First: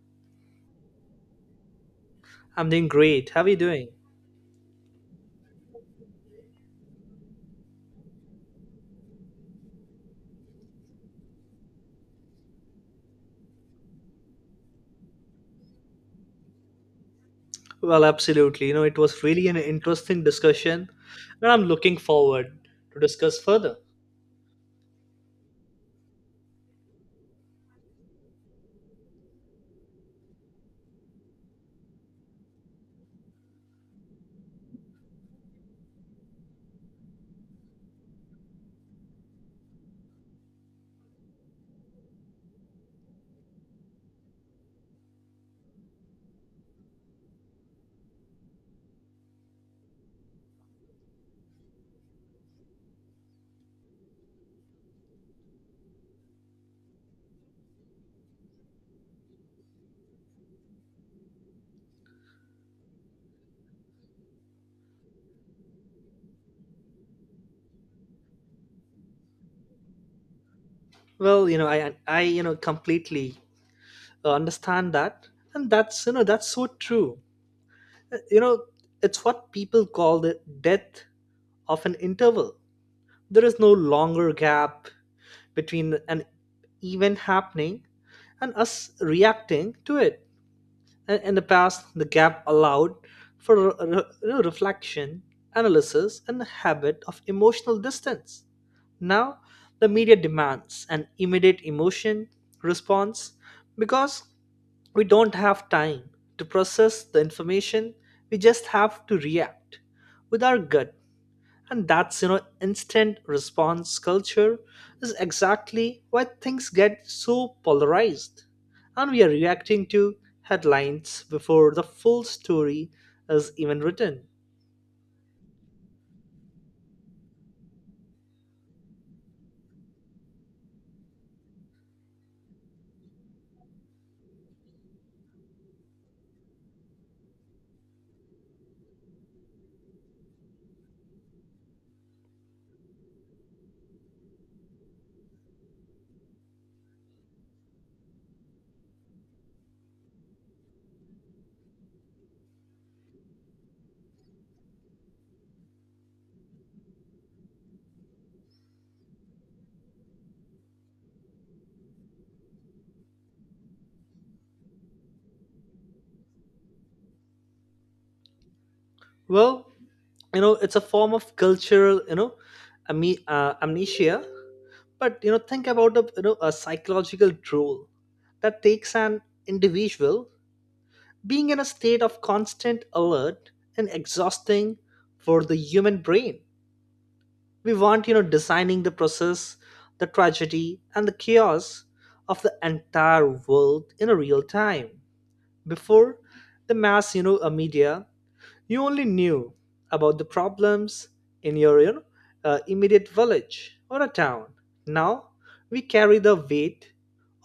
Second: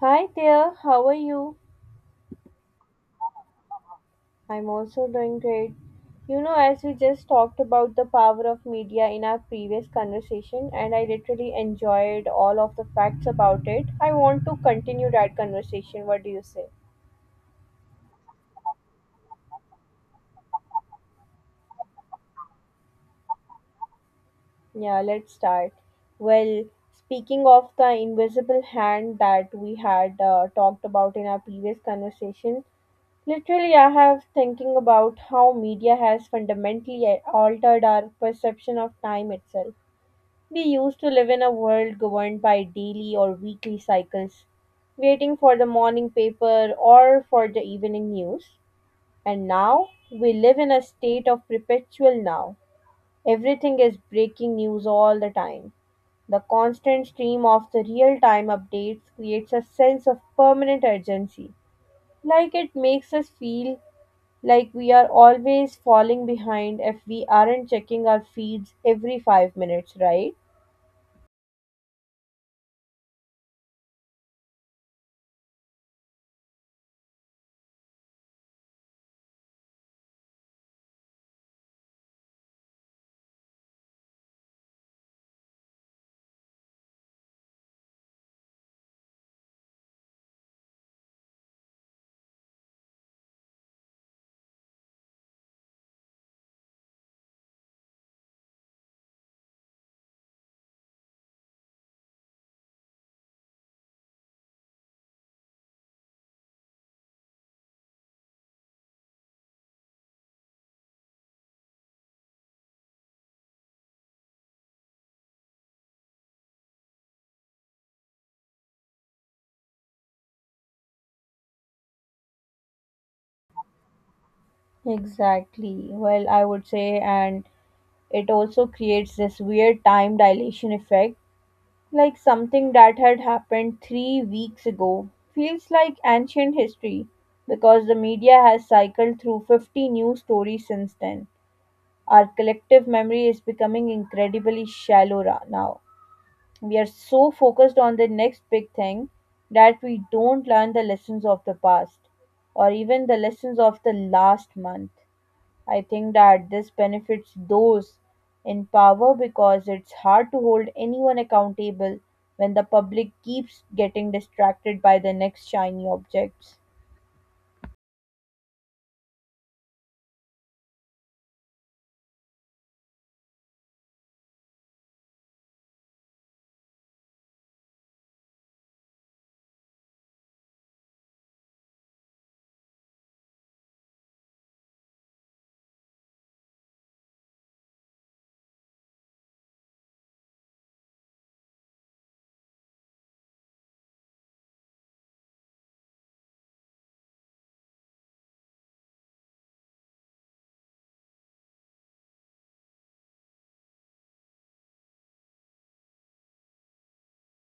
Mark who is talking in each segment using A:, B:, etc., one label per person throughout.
A: Hi there, how are you?
B: I'm doing great. How are you doing?
A: I'm also doing great. You know, as we just talked about the power of media in our previous conversation, and I literally enjoyed all of the facts about it, I want to continue that conversation. What do you say?
B: Well, absolutely. You know, it was really an interesting discussion, and I'm looking forward to discuss further.
A: Yeah, let's start. Well, speaking of the invisible hand that we had talked about in our previous conversation, literally I have thinking about how media has fundamentally altered our perception of time itself. We used to live in a world governed by daily or weekly cycles, waiting for the morning paper or for the evening news. And now we live in a state of perpetual now. Everything is breaking news all the time. The constant stream of the real time updates creates a sense of permanent urgency. Like it makes us feel like we are always falling behind if we aren't checking our feeds every 5 minutes, right?
B: Well, you know, I completely understand that, and that's so true. Uh, You know, it's what people call the death of an interval. There is no longer gap between an event happening and us reacting to it. In the past, the gap allowed for reflection, analysis, and the habit of emotional distance. Now, the media demands an immediate emotion response because we don't have time to process the information, we just have to react with our gut, and that's instant response culture is exactly why things get so polarized and we are reacting to headlines before the full story is even written.
A: Exactly. Well, I would say, and it also creates this weird time dilation effect. Like something that had happened 3 weeks ago feels like ancient history because the media has cycled through 50 new stories since then. Our collective memory is becoming incredibly shallow now. We are so focused on the next big thing that we don't learn the lessons of the past or even the lessons of the last month. I think that this benefits those in power because it's hard to hold anyone accountable when the public keeps getting distracted by the next shiny objects.
B: Well, you know, it's a form of cultural, you know, amnesia. But you know think about a, you know, a psychological tool that takes an individual being in a state of constant alert, and exhausting for the human brain. We want, you know, designing the process, the tragedy, and the chaos of the entire world in a real time. Before the mass, you know, media, you only knew about the problems in your, you know, immediate village or a town. Now we carry the weight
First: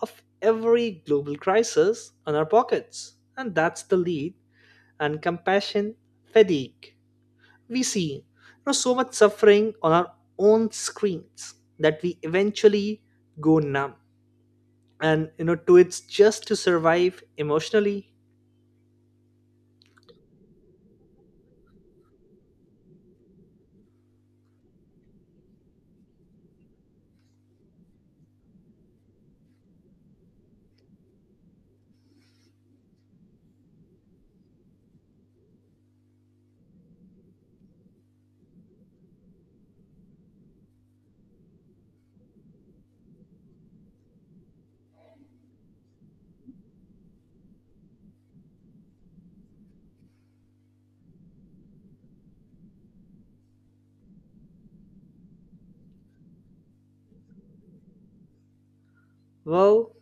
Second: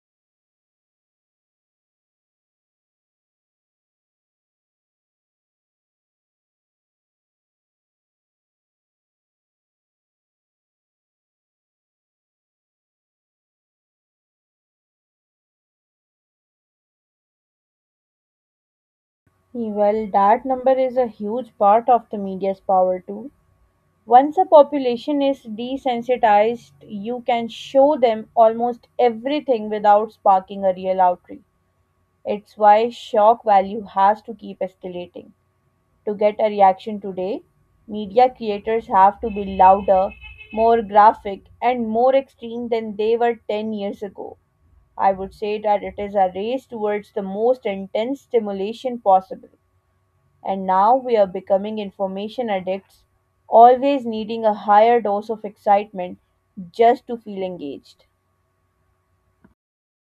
B: of every global crisis on our pockets, and that's the lead and compassion fatigue. We see, you know, so much suffering on our own screens that we eventually go numb, and you know to it's just to survive emotionally.
A: Well, that number is a huge part of the media's power too. Once a population is desensitized, you can show them almost everything without sparking a real outrage. It's why shock value has to keep escalating. To get a reaction today, media creators have to be louder, more graphic, and more extreme than they were 10 years ago. I would say that it is a race towards the most intense stimulation possible. And now we are becoming information addicts, always needing a higher dose of excitement just to feel engaged.
B: Well,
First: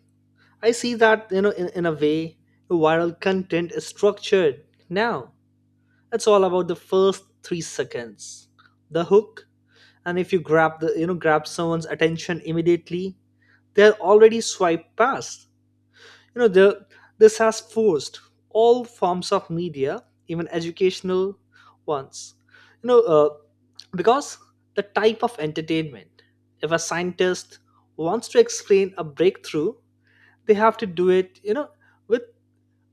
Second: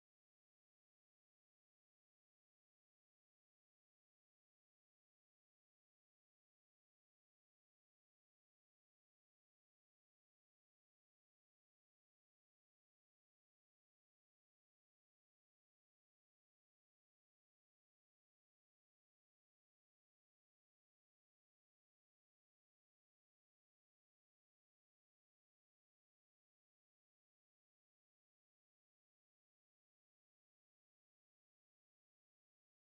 B: I see that you know in a way viral content is structured now. It's all about the first 3 seconds, the hook. And if you grab someone's attention immediately, they're already swiped past, you know. This has forced all forms of media, even educational ones, you know, because the type of entertainment, if a scientist wants to explain a breakthrough, they have to do it, you know, with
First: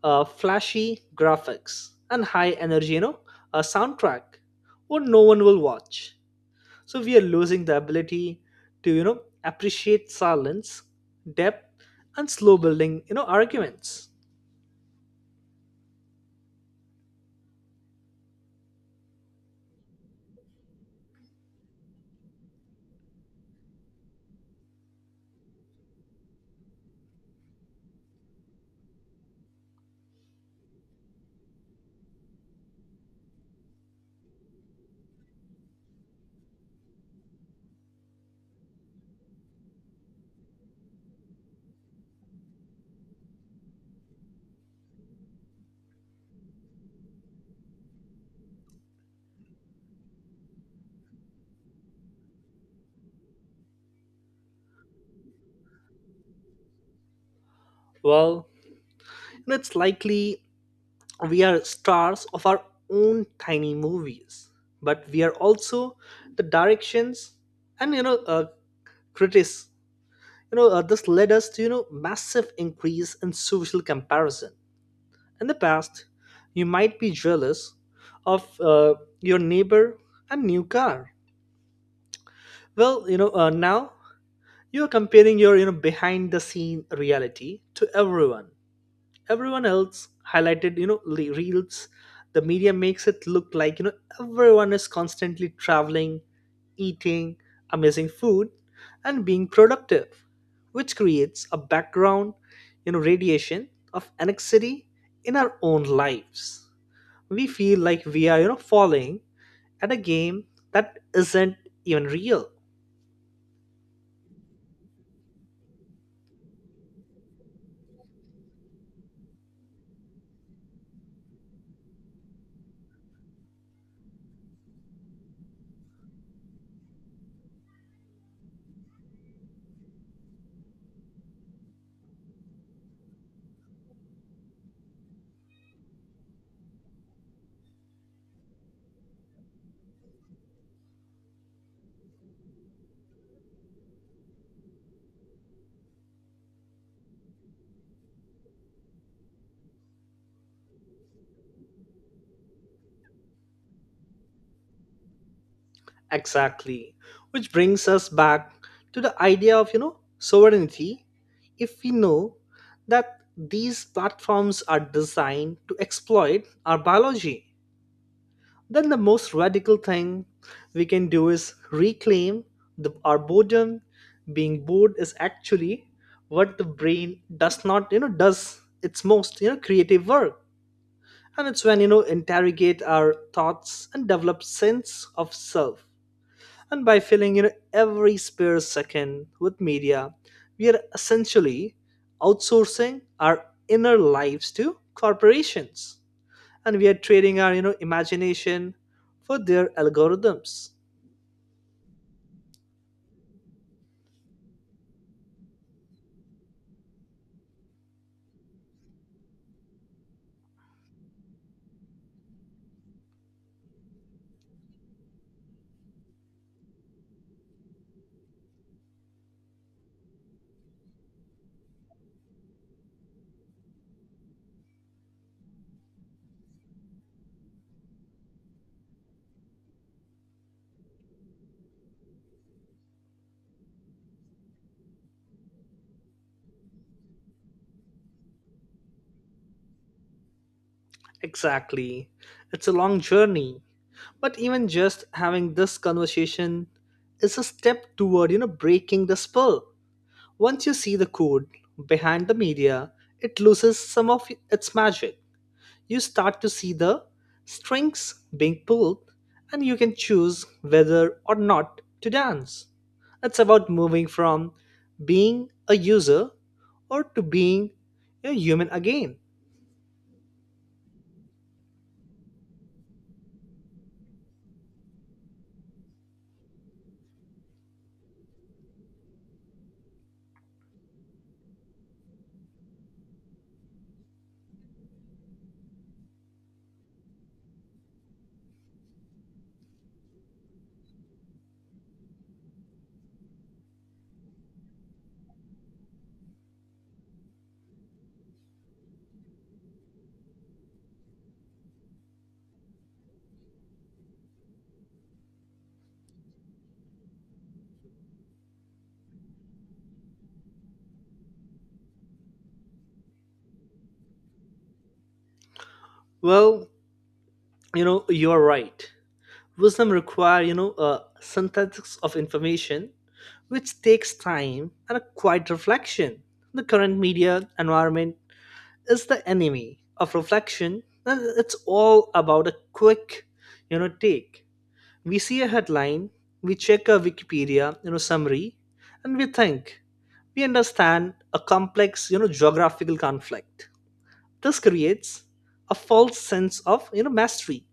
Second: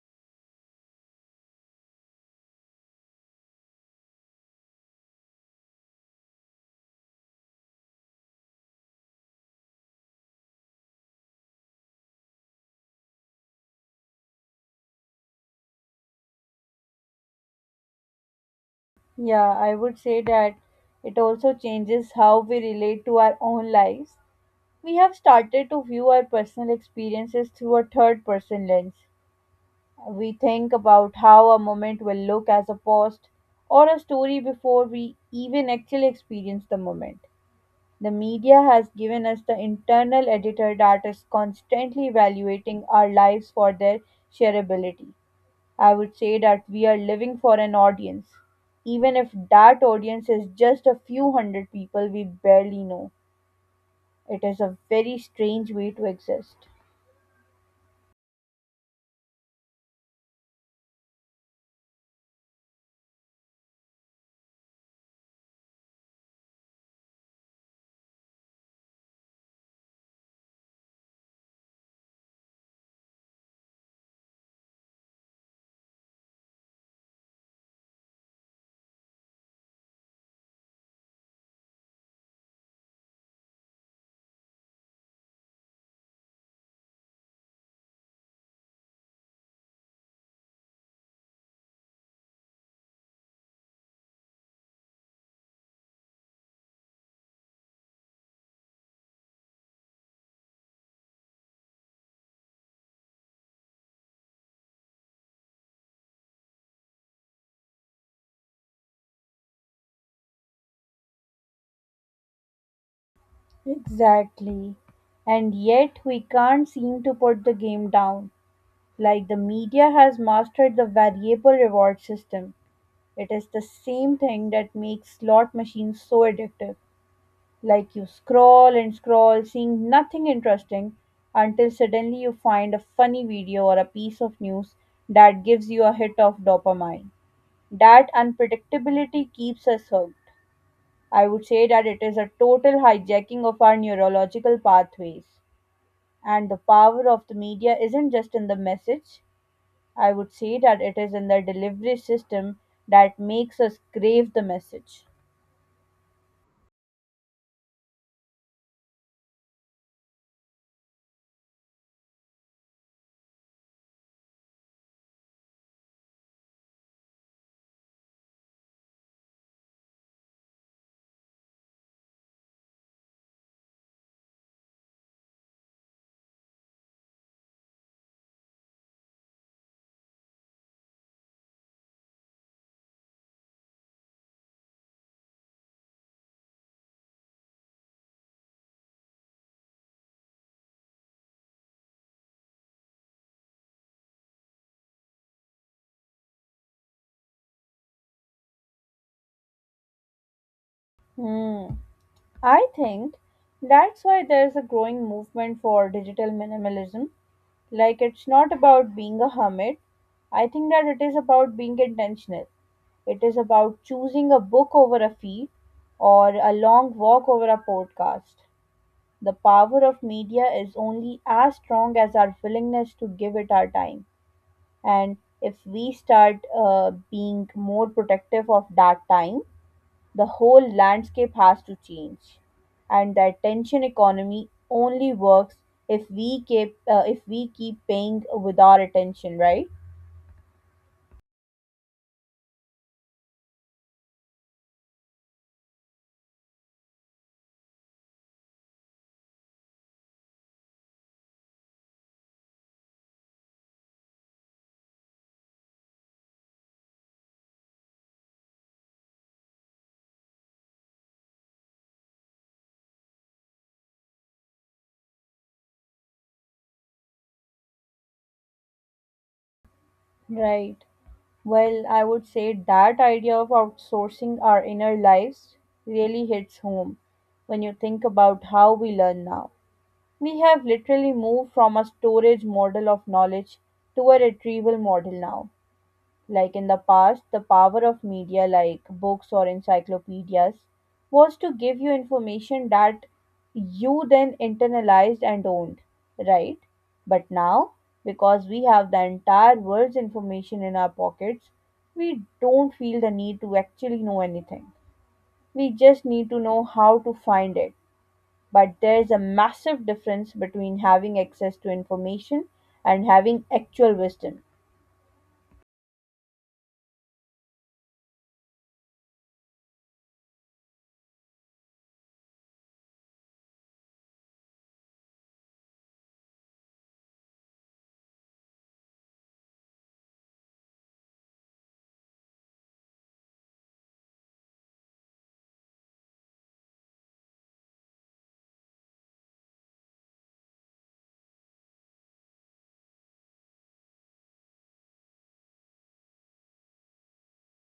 B: flashy graphics and high energy, you know, a soundtrack, or no one will watch. So we are losing the ability to, you know, appreciate silence, depth, and slow building, you know, arguments.
A: Yeah, I would say that it also changes how we relate to our own lives. We have started to view our personal experiences through a third person lens. We think about how a moment will look as a post or a story before we even actually experience the moment. The media has given us the internal editor that is constantly evaluating our lives for their shareability. I would say that we are living for an audience, even if that audience is just a few hundred people we barely know. It is a very strange way to exist.
B: Well, it's likely we are stars of our own tiny movies, but we are also the directions and, you know, critics. You know this led us to, you know, massive increase in social comparison. In the past, you might be jealous of your neighbor and new car. Well, you know, now you are comparing your, you know, behind the scene reality to everyone else highlighted, you know, the reels. The media makes it look like, you know, everyone is constantly traveling, eating amazing food, and being productive, which creates a background, you know, radiation of anxiety in our own lives. We feel like we are, you know, falling at a game that isn't even real.
A: Exactly. And yet we can't seem to put the game down. Like the media has mastered the variable reward system. It is the same thing that makes slot machines so addictive. Like you scroll and scroll, seeing nothing interesting, until suddenly you find a funny video or a piece of news that gives you a hit of dopamine. That unpredictability keeps us hooked. I would say that it is a total hijacking of our neurological pathways. And the power of the media isn't just in the message. I would say that it is in the delivery system that makes us crave the message.
B: Exactly. Which brings us back to the idea of, you know, sovereignty. If we know that these platforms are designed to exploit our biology, then the most radical thing we can do is reclaim the, our boredom. Being bored is actually what the brain does not, you know, does its most, you know, creative work. And it's when, you know, interrogate our thoughts and develop sense of self, and by filling in every spare second with media, we are essentially outsourcing our inner lives to corporations. And we are trading our, you know, imagination for their algorithms.
A: Hmm. I think that's why there's a growing movement for digital minimalism. Like, it's not about being a hermit. I think that it is about being intentional. It is about choosing a book over a feed or a long walk over a podcast. The power of media is only as strong as our willingness to give it our time. And if we start being more protective of that time, the whole landscape has to change. And the attention economy only works if we keep paying with our attention, right?
B: Exactly. It's a long journey. But even just having this conversation is a step toward, you know, breaking the spell. Once you see the code behind the media, it loses some of its magic. You start to see the strings being pulled, and you can choose whether or not to dance. It's about moving from being a user or to being a human again.
A: Right. Well, I would say that idea of outsourcing our inner lives really hits home when you think about how we learn now. We have literally moved from a storage model of knowledge to a retrieval model now. Like in the past, the power of media like books or encyclopedias was to give you information that you then internalized and owned, right? But now, because we have the entire world's information in our pockets, we don't feel the need to actually know anything. We just need to know how to find it, but there is a massive difference between having access to information and having actual wisdom.
B: Well, you know, you're right. Wisdom require, you know, a synthesis of information which takes time and a quiet reflection. The current media environment is the enemy of reflection, and it's all about a quick, you know, take. We see a headline, we check a wikipedia, you know, summary, and we think we understand a complex, you know, geographical conflict. This creates a false sense of, you know, mastery.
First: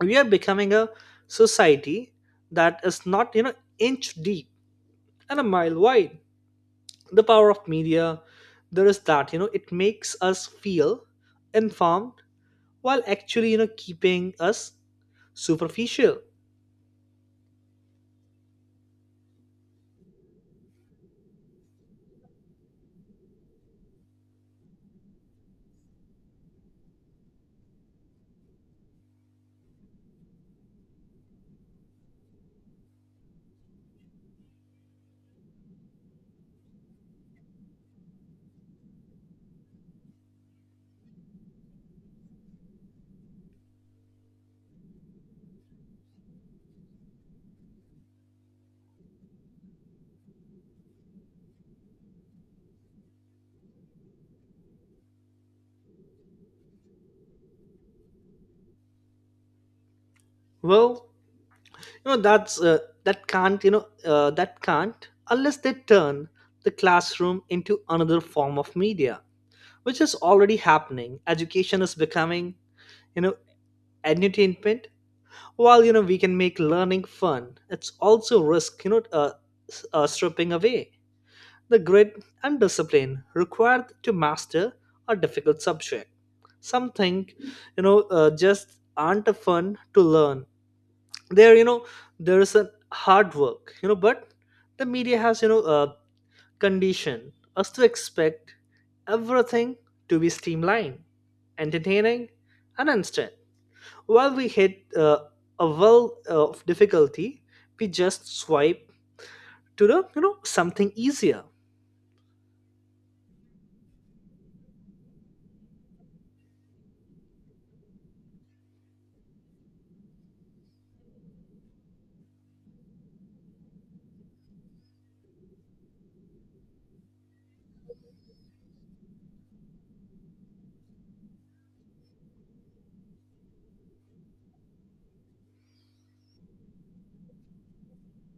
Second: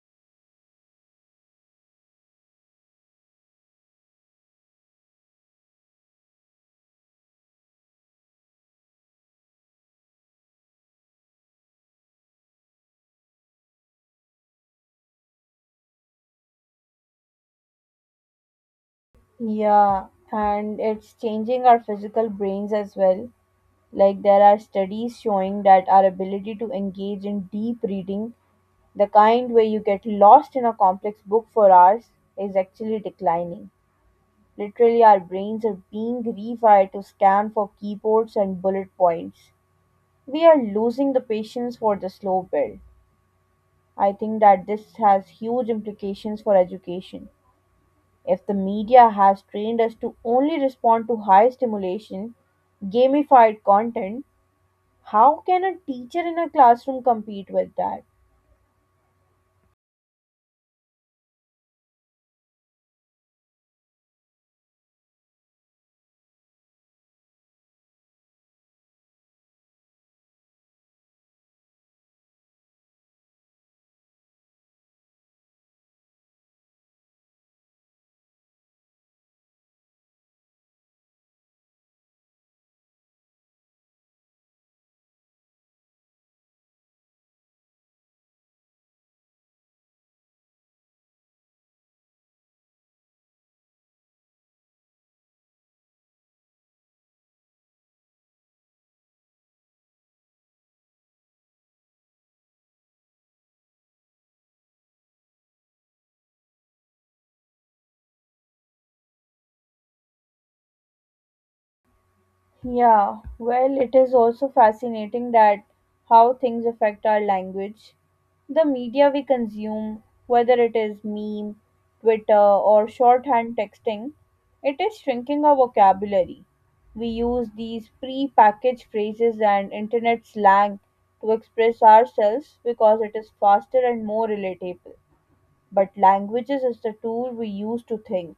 B: We are becoming a society that is not, you know, inch deep and a mile wide. The power of media there is that, you know, it makes us feel informed while actually, you know, keeping us superficial.
A: Yeah, and it's changing our physical brains as well. Like, there are studies showing that our ability to engage in deep reading, the kind where you get lost in a complex book for hours, is actually declining. Literally, our brains are being rewired to scan for keywords and bullet points. We are losing the patience for the slow build. I think that this has huge implications for education. If the media has trained us to only respond to high stimulation, gamified content, how can a teacher in a classroom compete with that?
B: Well, you know, that can't, unless they turn the classroom into another form of media, which is already happening. Education is becoming, you know, entertainment. While, you know, we can make learning fun, it's also risk, you know, stripping away the grit and discipline required to master a difficult subject. Something, you know, just aren't fun to learn. There, you know, there is a hard work, you know, but the media has, you know, conditioned us to expect everything to be streamlined, entertaining, and instant. While we hit a well of difficulty, we just swipe to the, you know, something easier.
A: Yeah, well, it is also fascinating that how things affect our language. The media we consume, whether it is meme, Twitter, or shorthand texting, it is shrinking our vocabulary. We use these pre packaged phrases and internet slang to express ourselves because it is faster and more relatable. But languages is the tool we use to think.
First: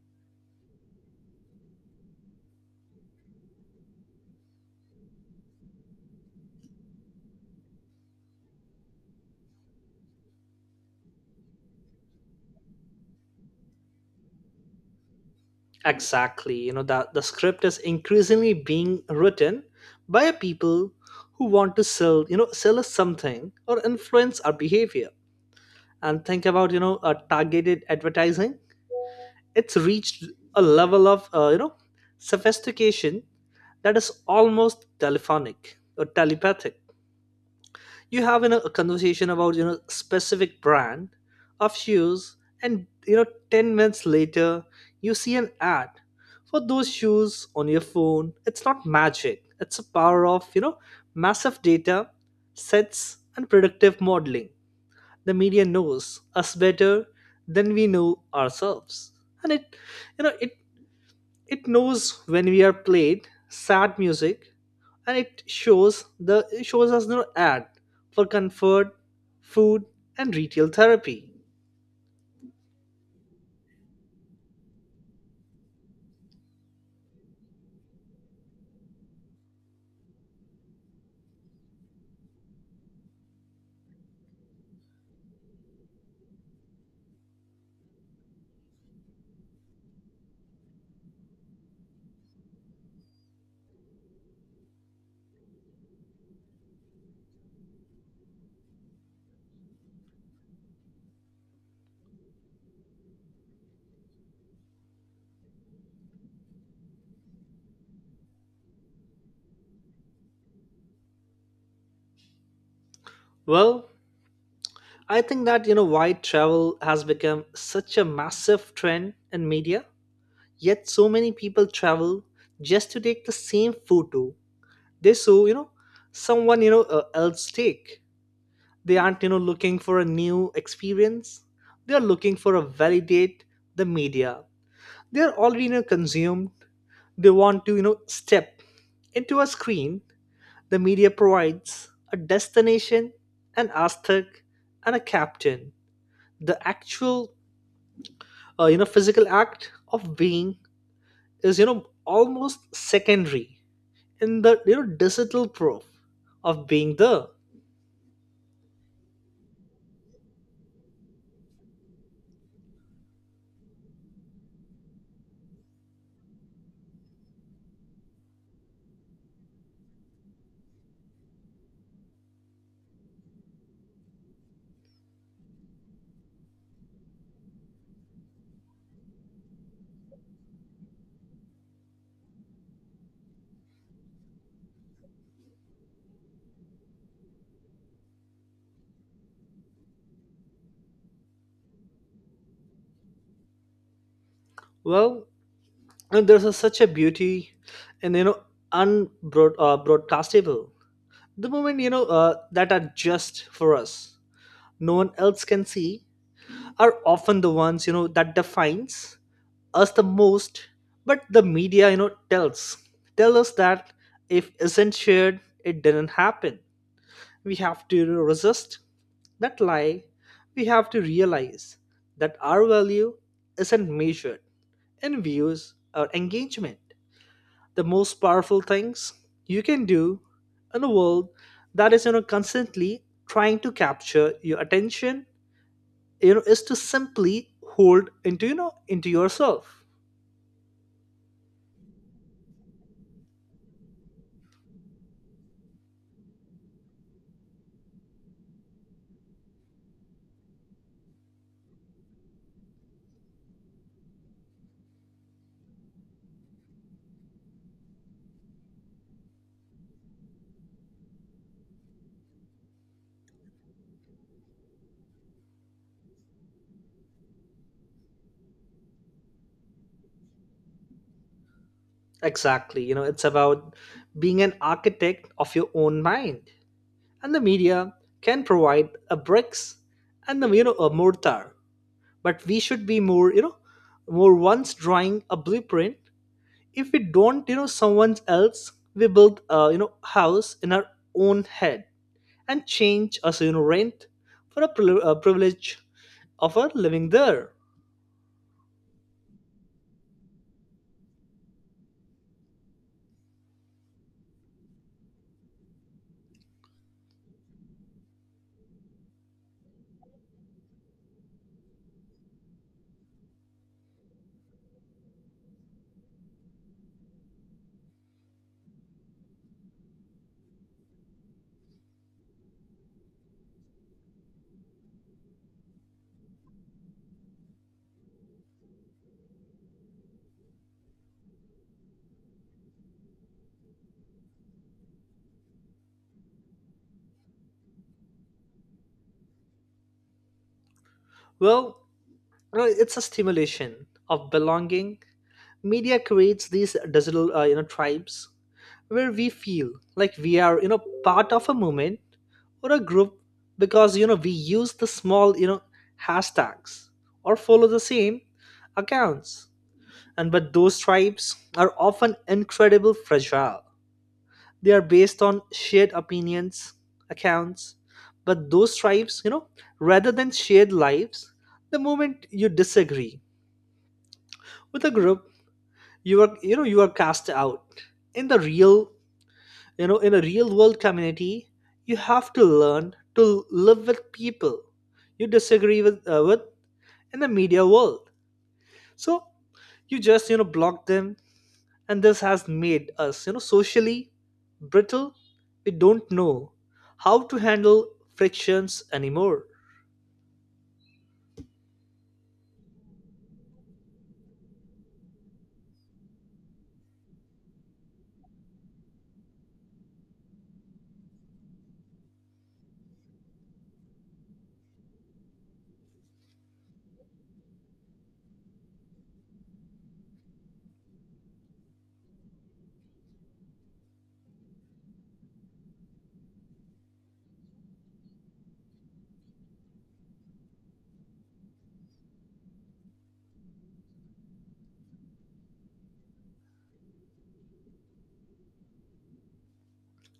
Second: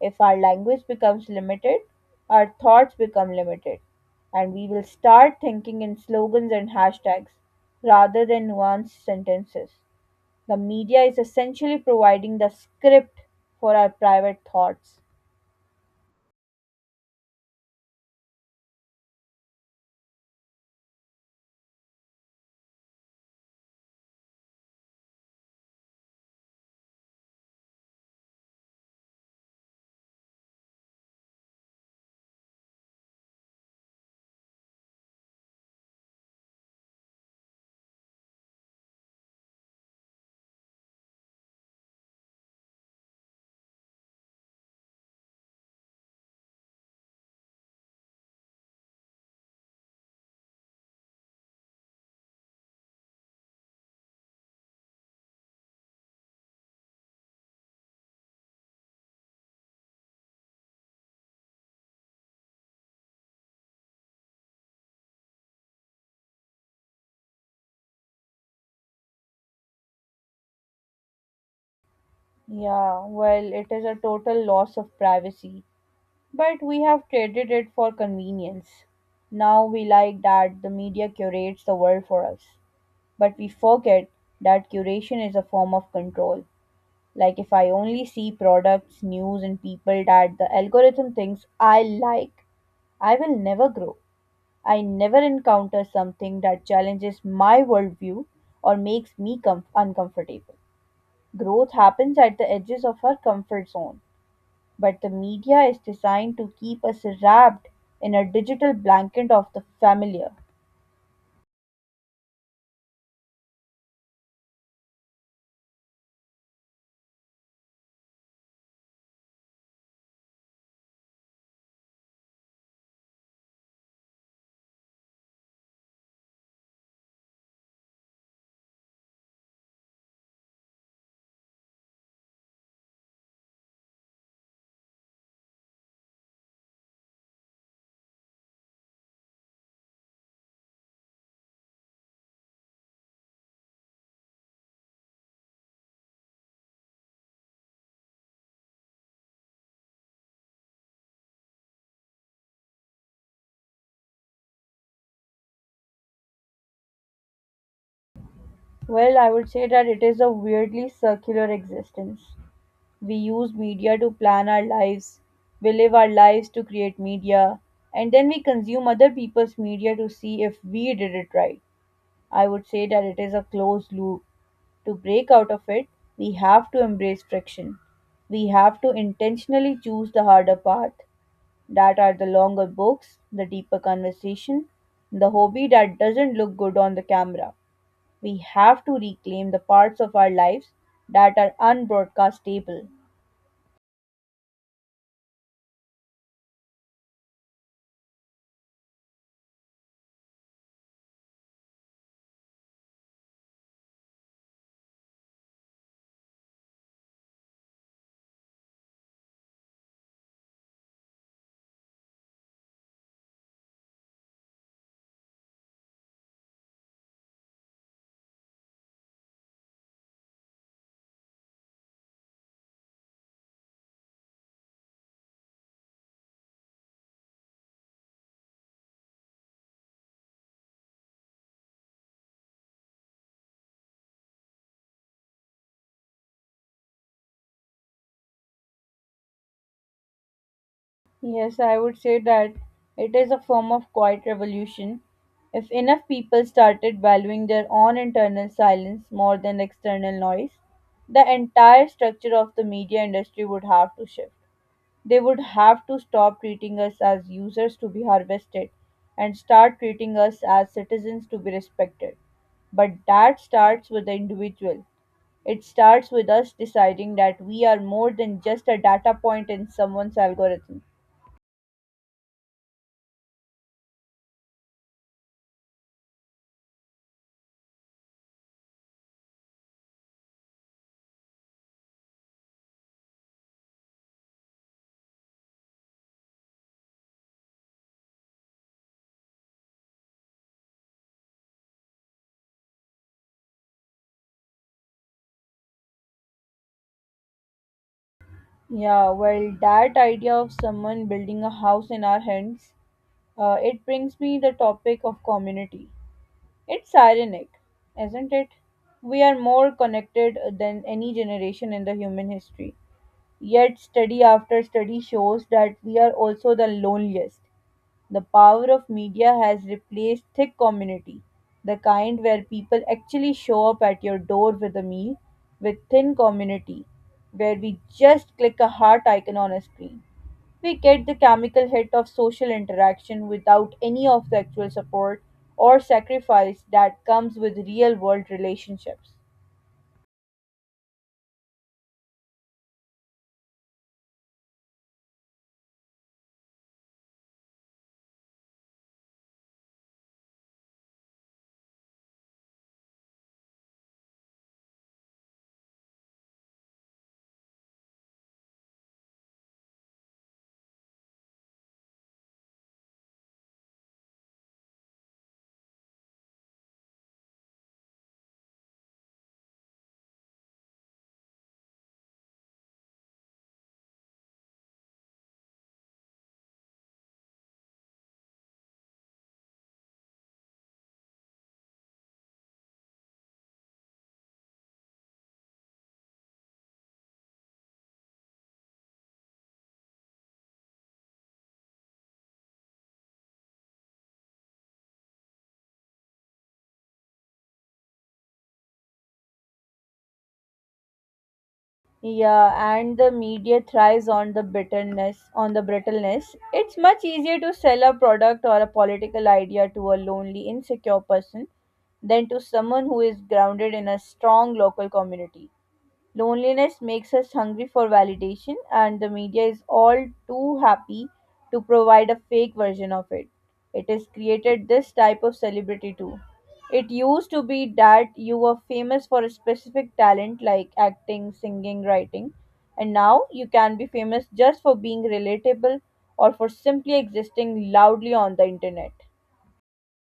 A: If our language becomes limited, our thoughts become limited, and we will start thinking in slogans and hashtags rather than nuanced sentences. The media is essentially providing the script for our private thoughts.
B: Exactly. You know, that the script is increasingly being written by people who want to sell, you know, sell us something or influence our behavior. And think about, you know, targeted advertising. It's reached a level of, you know, sophistication that is almost telephonic or telepathic. You have, you know, a conversation about, you know, specific brand of shoes, and, you know, 10 minutes later you see an ad for those shoes on your phone. It's not magic, it's a power of, you know, massive data sets and predictive modeling. The media knows us better than we know ourselves, and it it knows when we are played sad music, and it shows us the ad for comfort, food, and retail therapy.
A: Yeah, well, it is a total loss of privacy, but we have traded it for convenience. Now we like that the media curates the world for us, but we forget that curation is a form of control. Like if I only see products, news, and people that the algorithm thinks I like, I will never grow. I never encounter something that challenges my worldview or makes me uncomfortable. Growth happens at the edges of our comfort zone, but the media is designed to keep us wrapped in a digital blanket of the familiar.
B: Well, I think that, you know, why travel has become such a massive trend in media. Yet so many people travel just to take the same photo they saw, you know, someone, you know, else take. They aren't, you know, looking for a new experience. They are looking for a validate the media they're already, you know, consumed. They want to, you know, step into a screen. The media provides a destination, an aesthetic, and a captain. The actual, you know, physical act of being is, you know, almost secondary in the, you know, digital proof of being there.
A: Well, I would say that it is a weirdly circular existence. We use media to plan our lives. We live our lives to create media. And then we consume other people's media to see if we did it right. I would say that it is a closed loop. To break out of it, we have to embrace friction. We have to intentionally choose the harder path. That are the longer books, the deeper conversation, the hobby that doesn't look good on the camera. We have to reclaim the parts of our lives that are unbroadcastable.
B: Well, and there's a, such a beauty and, you know, unbroad broadcastable. The moment, you know, that are just for us, no one else can see, are often the ones, you know, that defines us the most. But the media, you know, tell us that if isn't shared it didn't happen. We have to, you know, resist that lie. We have to realize that our value isn't measured in views or engagement. The most powerful things you can do in a world that is, you know, constantly trying to capture your attention, you know, is to simply hold into, you know, into yourself.
A: Yes, I would say that it is a form of quiet revolution. If enough people started valuing their own internal silence more than external noise, the entire structure of the media industry would have to shift. They would have to stop treating us as users to be harvested and start treating us as citizens to be respected. But that starts with the individual. It starts with us deciding that we are more than just a data point in someone's algorithm.
B: Exactly. You know, it's about being an architect of your own mind, and the media can provide a bricks and the, you know, a mortar. But we should be more, you know, more once drawing a blueprint. If we don't, you know, someone else we build a, you know, house in our own head and change us, you know, rent for a, a privilege of our living there.
A: Yeah, well, that idea of someone building a house in our hands, it brings me the topic of community. It's ironic, isn't it? We are more connected than any generation in the human history. Yet, study after study shows that we are also the loneliest. The power of media has replaced thick community, the kind where people actually show up at your door with a meal, with thin community, where we just click a heart icon on a screen. We get the chemical hit of social interaction without any of the actual support or sacrifice that comes with real world relationships.
B: Well, you know, it's a stimulation of belonging. Media creates these digital, you know, tribes where we feel like we are, you know, part of a movement or a group because you know we use the small, you know, hashtags or follow the same accounts. And but those tribes are often incredible fragile. They are based on shared opinions, accounts, but those tribes, rather than shared lives. The moment you disagree with a group, you are cast out. In the real you know in a real world community, you have to learn to live with people you disagree with. In the media world, so you just block them, and this has made us socially brittle. We don't know how to handle frictions anymore.
A: Yeah, and the media thrives on the bitterness, on the brittleness. It's much easier to sell a product or a political idea to a lonely, insecure person than to someone who is grounded in a strong local community. Loneliness makes us hungry for validation, and the media is all too happy to provide a fake version of it. It has created this type of celebrity too. It used to be that you were famous for a specific talent like acting, singing, writing, and now you can be famous just for being relatable or for simply existing loudly on the internet.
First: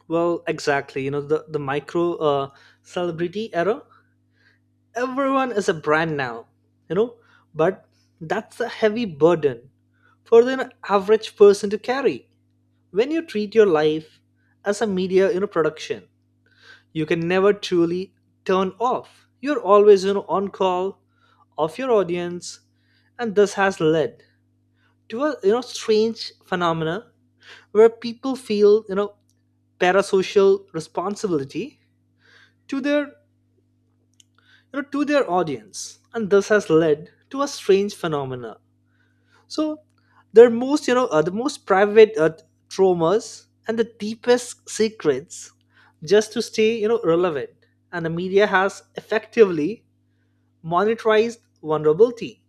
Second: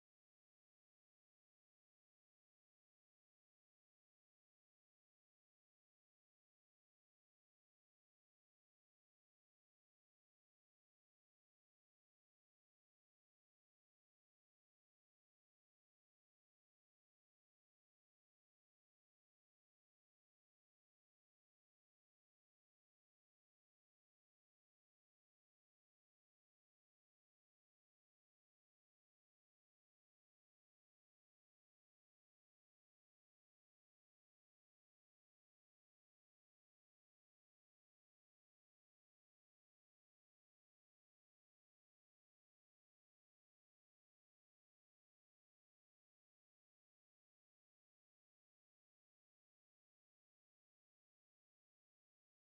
B: Well, exactly. The micro celebrity era, everyone is a brand now. you know but that's a heavy burden for the average person to carry. When you treat your life as a media production, you can never truly turn off. You're always on call of your audience, and this has led to a strange phenomena where people feel parasocial responsibility to their you to their audience. And this has led to a strange phenomena, so their most the most private traumas and the deepest secrets, just to stay relevant. And the media has effectively monetized vulnerability.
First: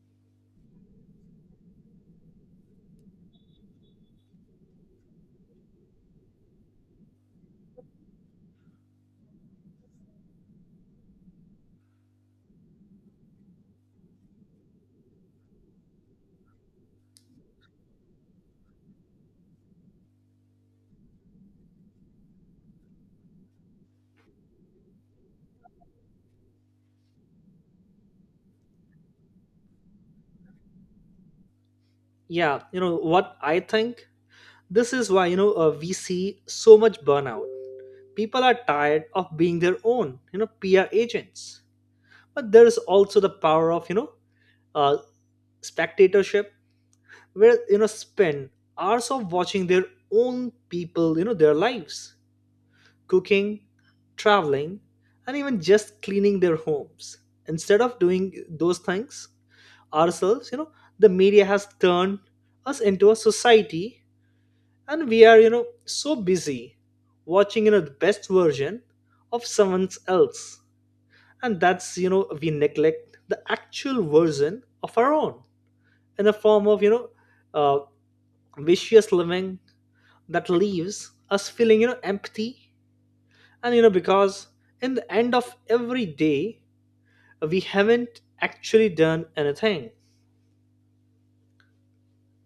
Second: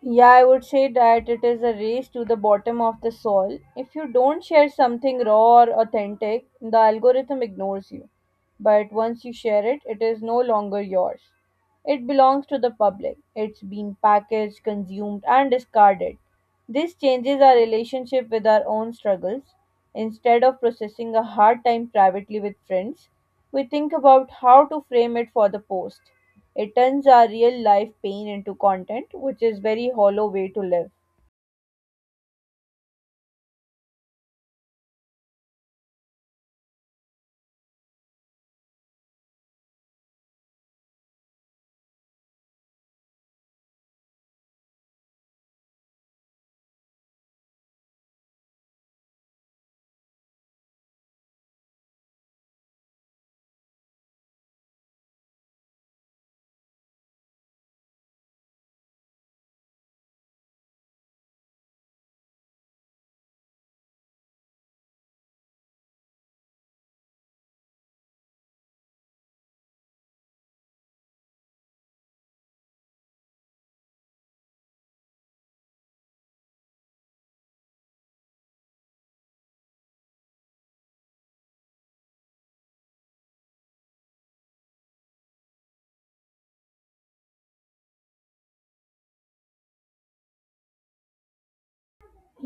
A: Yeah, I would say that it is a race to the bottom of the soil. If you don't share something raw or authentic, the algorithm ignores you. But once you share it, it is no longer yours. It belongs to the public. It's been packaged, consumed, and discarded. This changes our relationship with our own struggles. Instead of processing a hard time privately with friends, we think about how to frame it for the post. It turns our real life pain into content, which is very hollow way to live.
B: Yeah, you know what I think, this is why we see so much burnout. People are tired of being their own PR agents. But there is also the power of uh, spectatorship, where spend hours of watching their own people, their lives, cooking, traveling, and even just cleaning their homes, instead of doing those things ourselves. The media has turned us into a society, and we are so busy watching the best version of someone else. And that's we neglect the actual version of our own, in the form of uh, vicious living that leaves us feeling empty. And because in the end of every day, we haven't actually done anything.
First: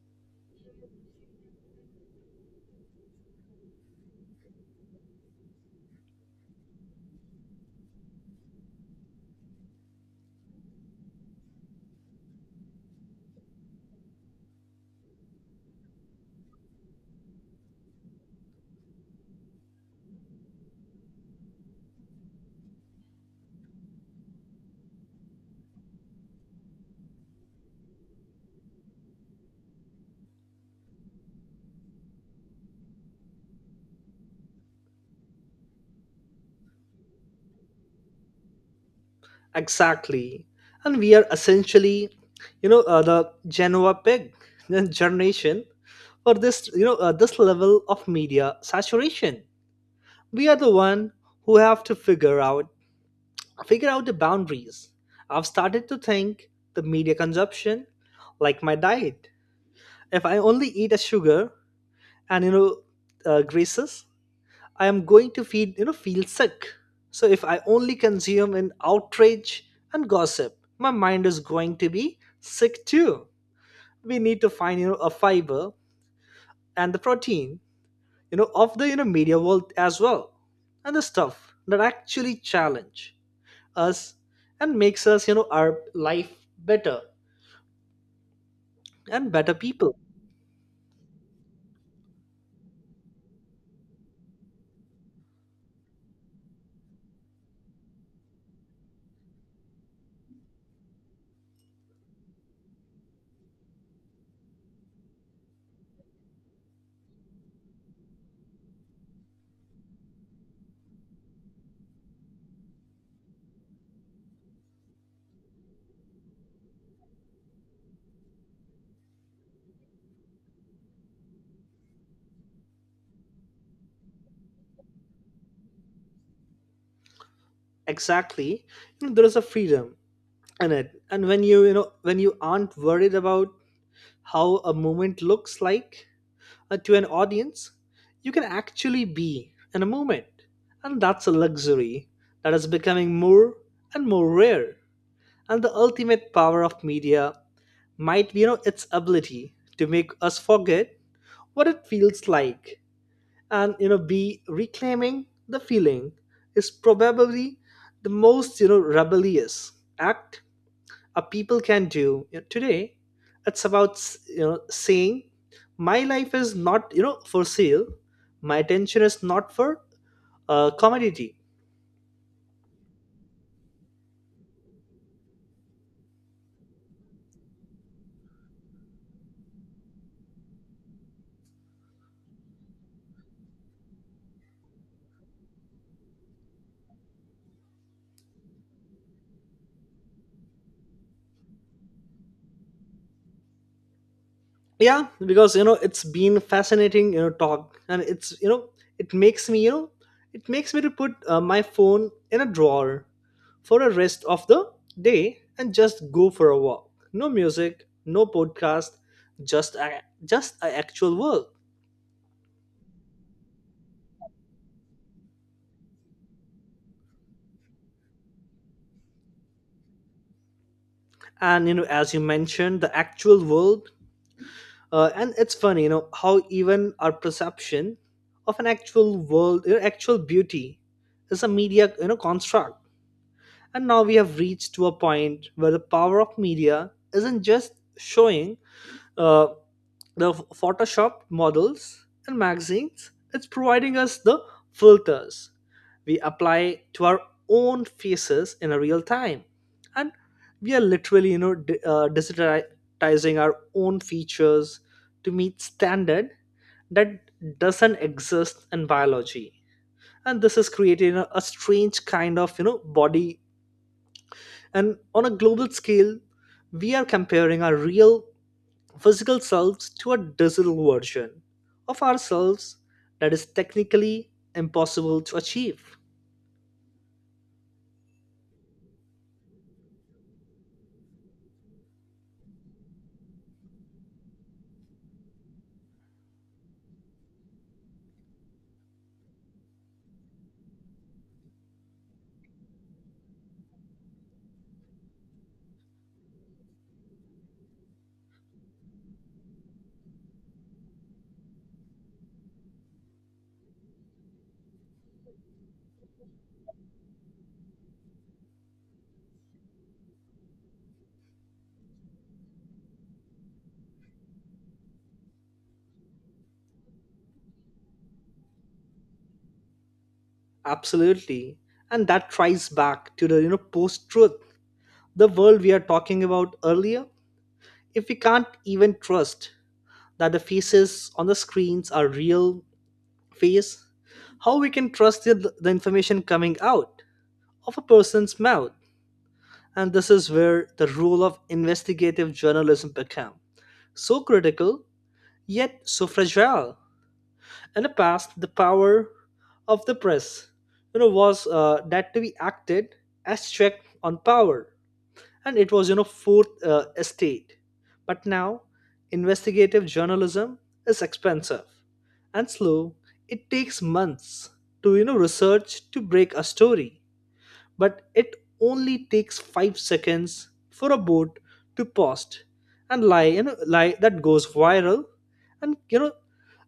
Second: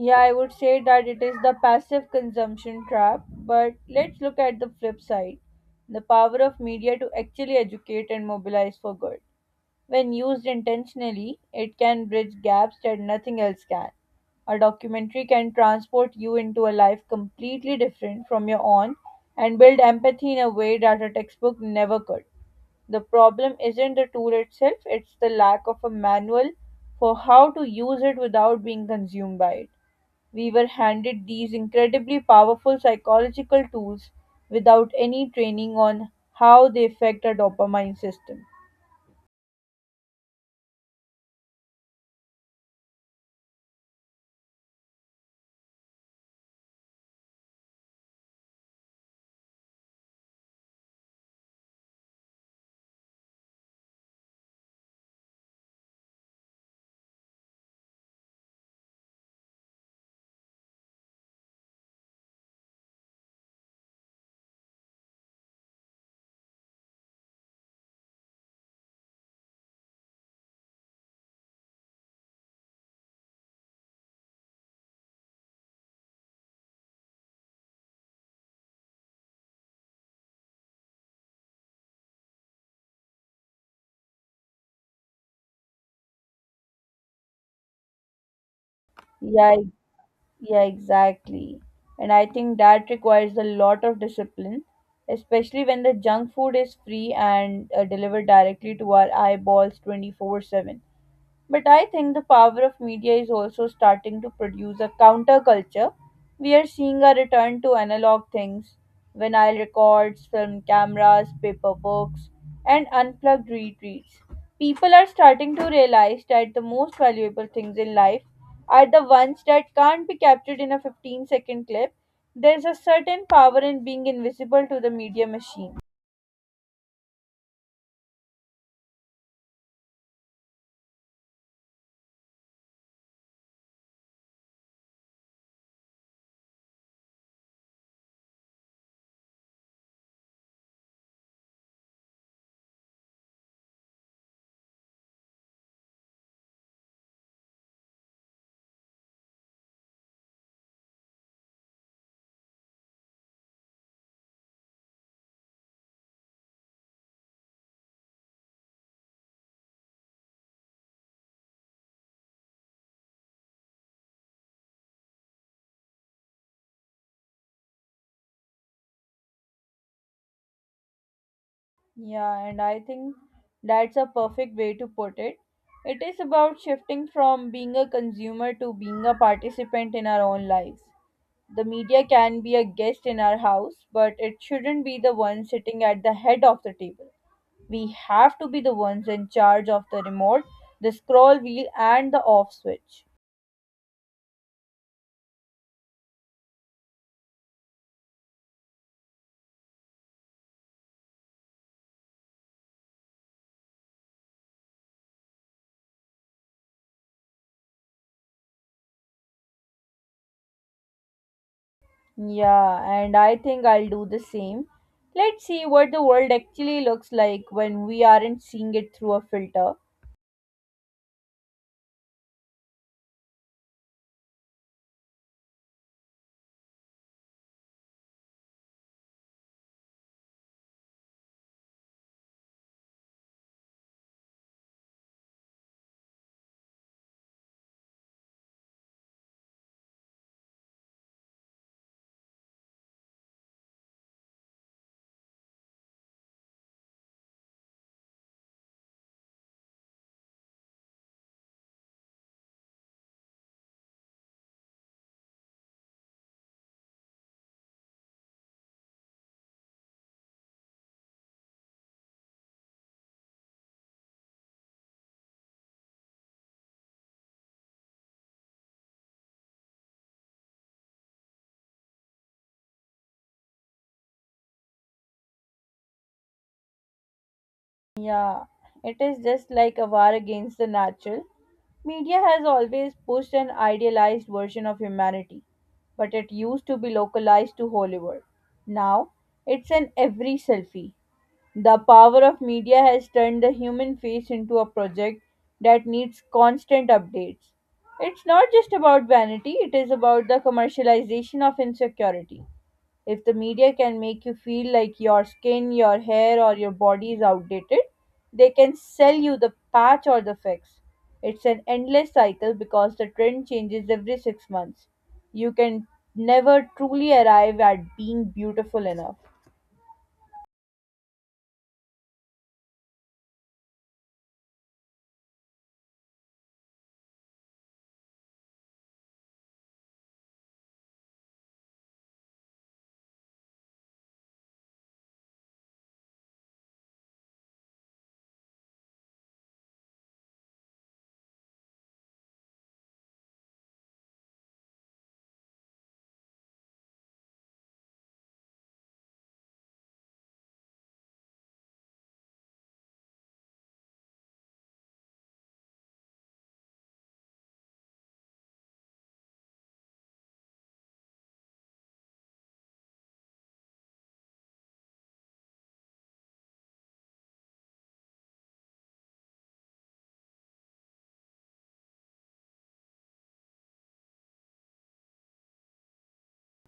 A: Yeah, I would say that it is the passive consumption trap, but let's look at the flip side. The power of media to actually educate and mobilize for good. When used intentionally, it can bridge gaps that nothing else can. A documentary can transport you into a life completely different from your own and build empathy in a way that a textbook never could. The problem isn't the tool itself, it's the lack of a manual for how to use it without being consumed by it. We were handed these incredibly powerful psychological tools without any training on how they affect our dopamine system.
B: Exactly. And we are essentially the genoa pig the generation for this this level of media saturation. We are the one who have to figure out the boundaries. I've started to think the media consumption like my diet. If I only eat a sugar and graces, I am going to feel you know feel sick. So if I only consume in outrage and gossip, my mind is going to be sick too. We need to find a fiber and the protein of the media world as well, and the stuff that actually challenge us and makes us our life better and better
A: Yeah, e-
B: people.
A: yeah, exactly. And I think that requires a lot of discipline, especially when the junk food is free and delivered directly to our eyeballs 24/7. But I think the power of media is also starting to produce a counterculture. We are seeing a return to analog things, vinyl records, film cameras, paper books, and unplugged retreats. People are starting to realize that the most valuable things in life are the ones that can't be captured in a 15-second clip. There's a certain power in being invisible to the media machine.
B: Exactly. There is a freedom in it, and when you aren't worried about how a movement looks like to an audience. You can actually be in a movement, and that's a luxury that is becoming more and more rare. And the ultimate power of media might be, its ability to make us forget what it feels like, and be reclaiming the feeling is probably the most rebellious act a people can do. Today it's about saying my life is not for sale, my attention is not for commodity.
A: Yeah, and I think that's a perfect way to put it. It is about shifting from being a consumer to being a participant in our own lives. The media can be a guest in our house, but it shouldn't be the one sitting at the head of the table. We have to be the ones in charge of the remote, the scroll wheel, and the off switch.
B: Yeah, because it's been fascinating talk, and it makes me you know it makes me to put my phone in a drawer for the rest of the day and just go for a walk, no music, no podcast, just a actual world.
A: Yeah, and I think I'll do the same. Let's see what the world actually looks like when we aren't seeing it through a filter.
B: And as you mentioned, the actual world. And it's funny how even our perception of an actual world, actual beauty is a media construct. And now we have reached to a point where the power of media isn't just showing uh, the Photoshop models and magazines. It's providing us the filters we apply to our own faces in a real time, and we are literally, digitizing our own features to meet standard that doesn't exist in biology. And this is creating a strange kind of, body. And on a global scale, we are comparing our real physical selves to a digital version of ourselves that is technically impossible to achieve.
A: Yeah, it is just like a war against the natural. Media has always pushed an idealized version of humanity, but it used to be localized to Hollywood. Now, it's an every selfie. The power of media has turned the human face into a project that needs constant updates. It's not just about vanity, it is about the commercialization of insecurity. If the media can make you feel like your skin, your hair, or your body is outdated, they can sell you the patch or the fix. It's an endless cycle because the trend changes every 6 months. You can never truly arrive at being beautiful enough.
B: Absolutely. And that tries back to the post truth, the world we are talking about earlier. If we can't even trust that the faces on the screens are real face, how we can trust the information coming out of a person's mouth. And this is where the role of investigative journalism became so critical, yet so fragile. In the past, the power of the press, was that to be acted as check on power, and it was fourth estate. But now, investigative journalism is expensive and slow. It takes months to research to break a story, but it only takes 5 seconds for a boat to post and lie you know lie that goes viral, and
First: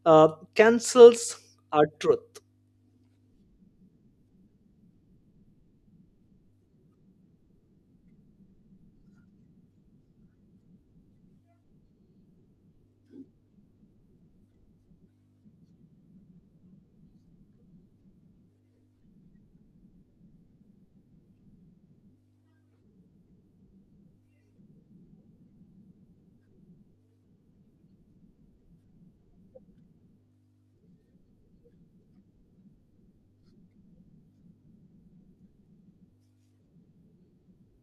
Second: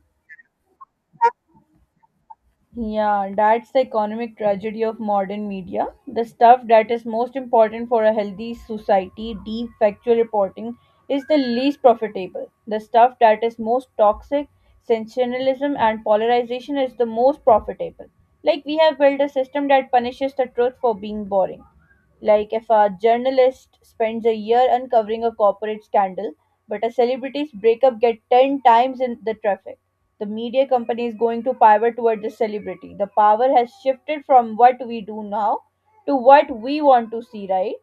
B: uh, cancels our truth.
A: Yeah, that's the economic tragedy of modern media. The stuff that is most important for a healthy society, deep factual reporting, is the least profitable. The stuff that is most toxic, sensationalism, and polarization is the most profitable. Like, we have built a system that punishes the truth for being boring. Like if a journalist spends a year uncovering a corporate scandal, but a celebrity's breakup get 10 times in the traffic, the media company is going to pivot toward the celebrity. The power has shifted from what we do now to what we want to see, right?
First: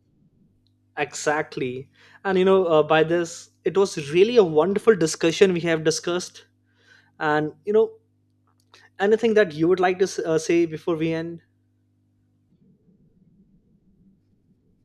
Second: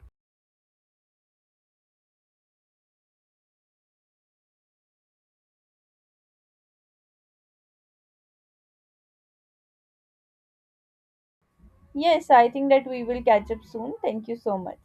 B: Exactly. And by this, it was really a wonderful discussion we have discussed. And anything that you would like to say before we end?
A: Yes, I think that we will catch up soon. Thank you so much.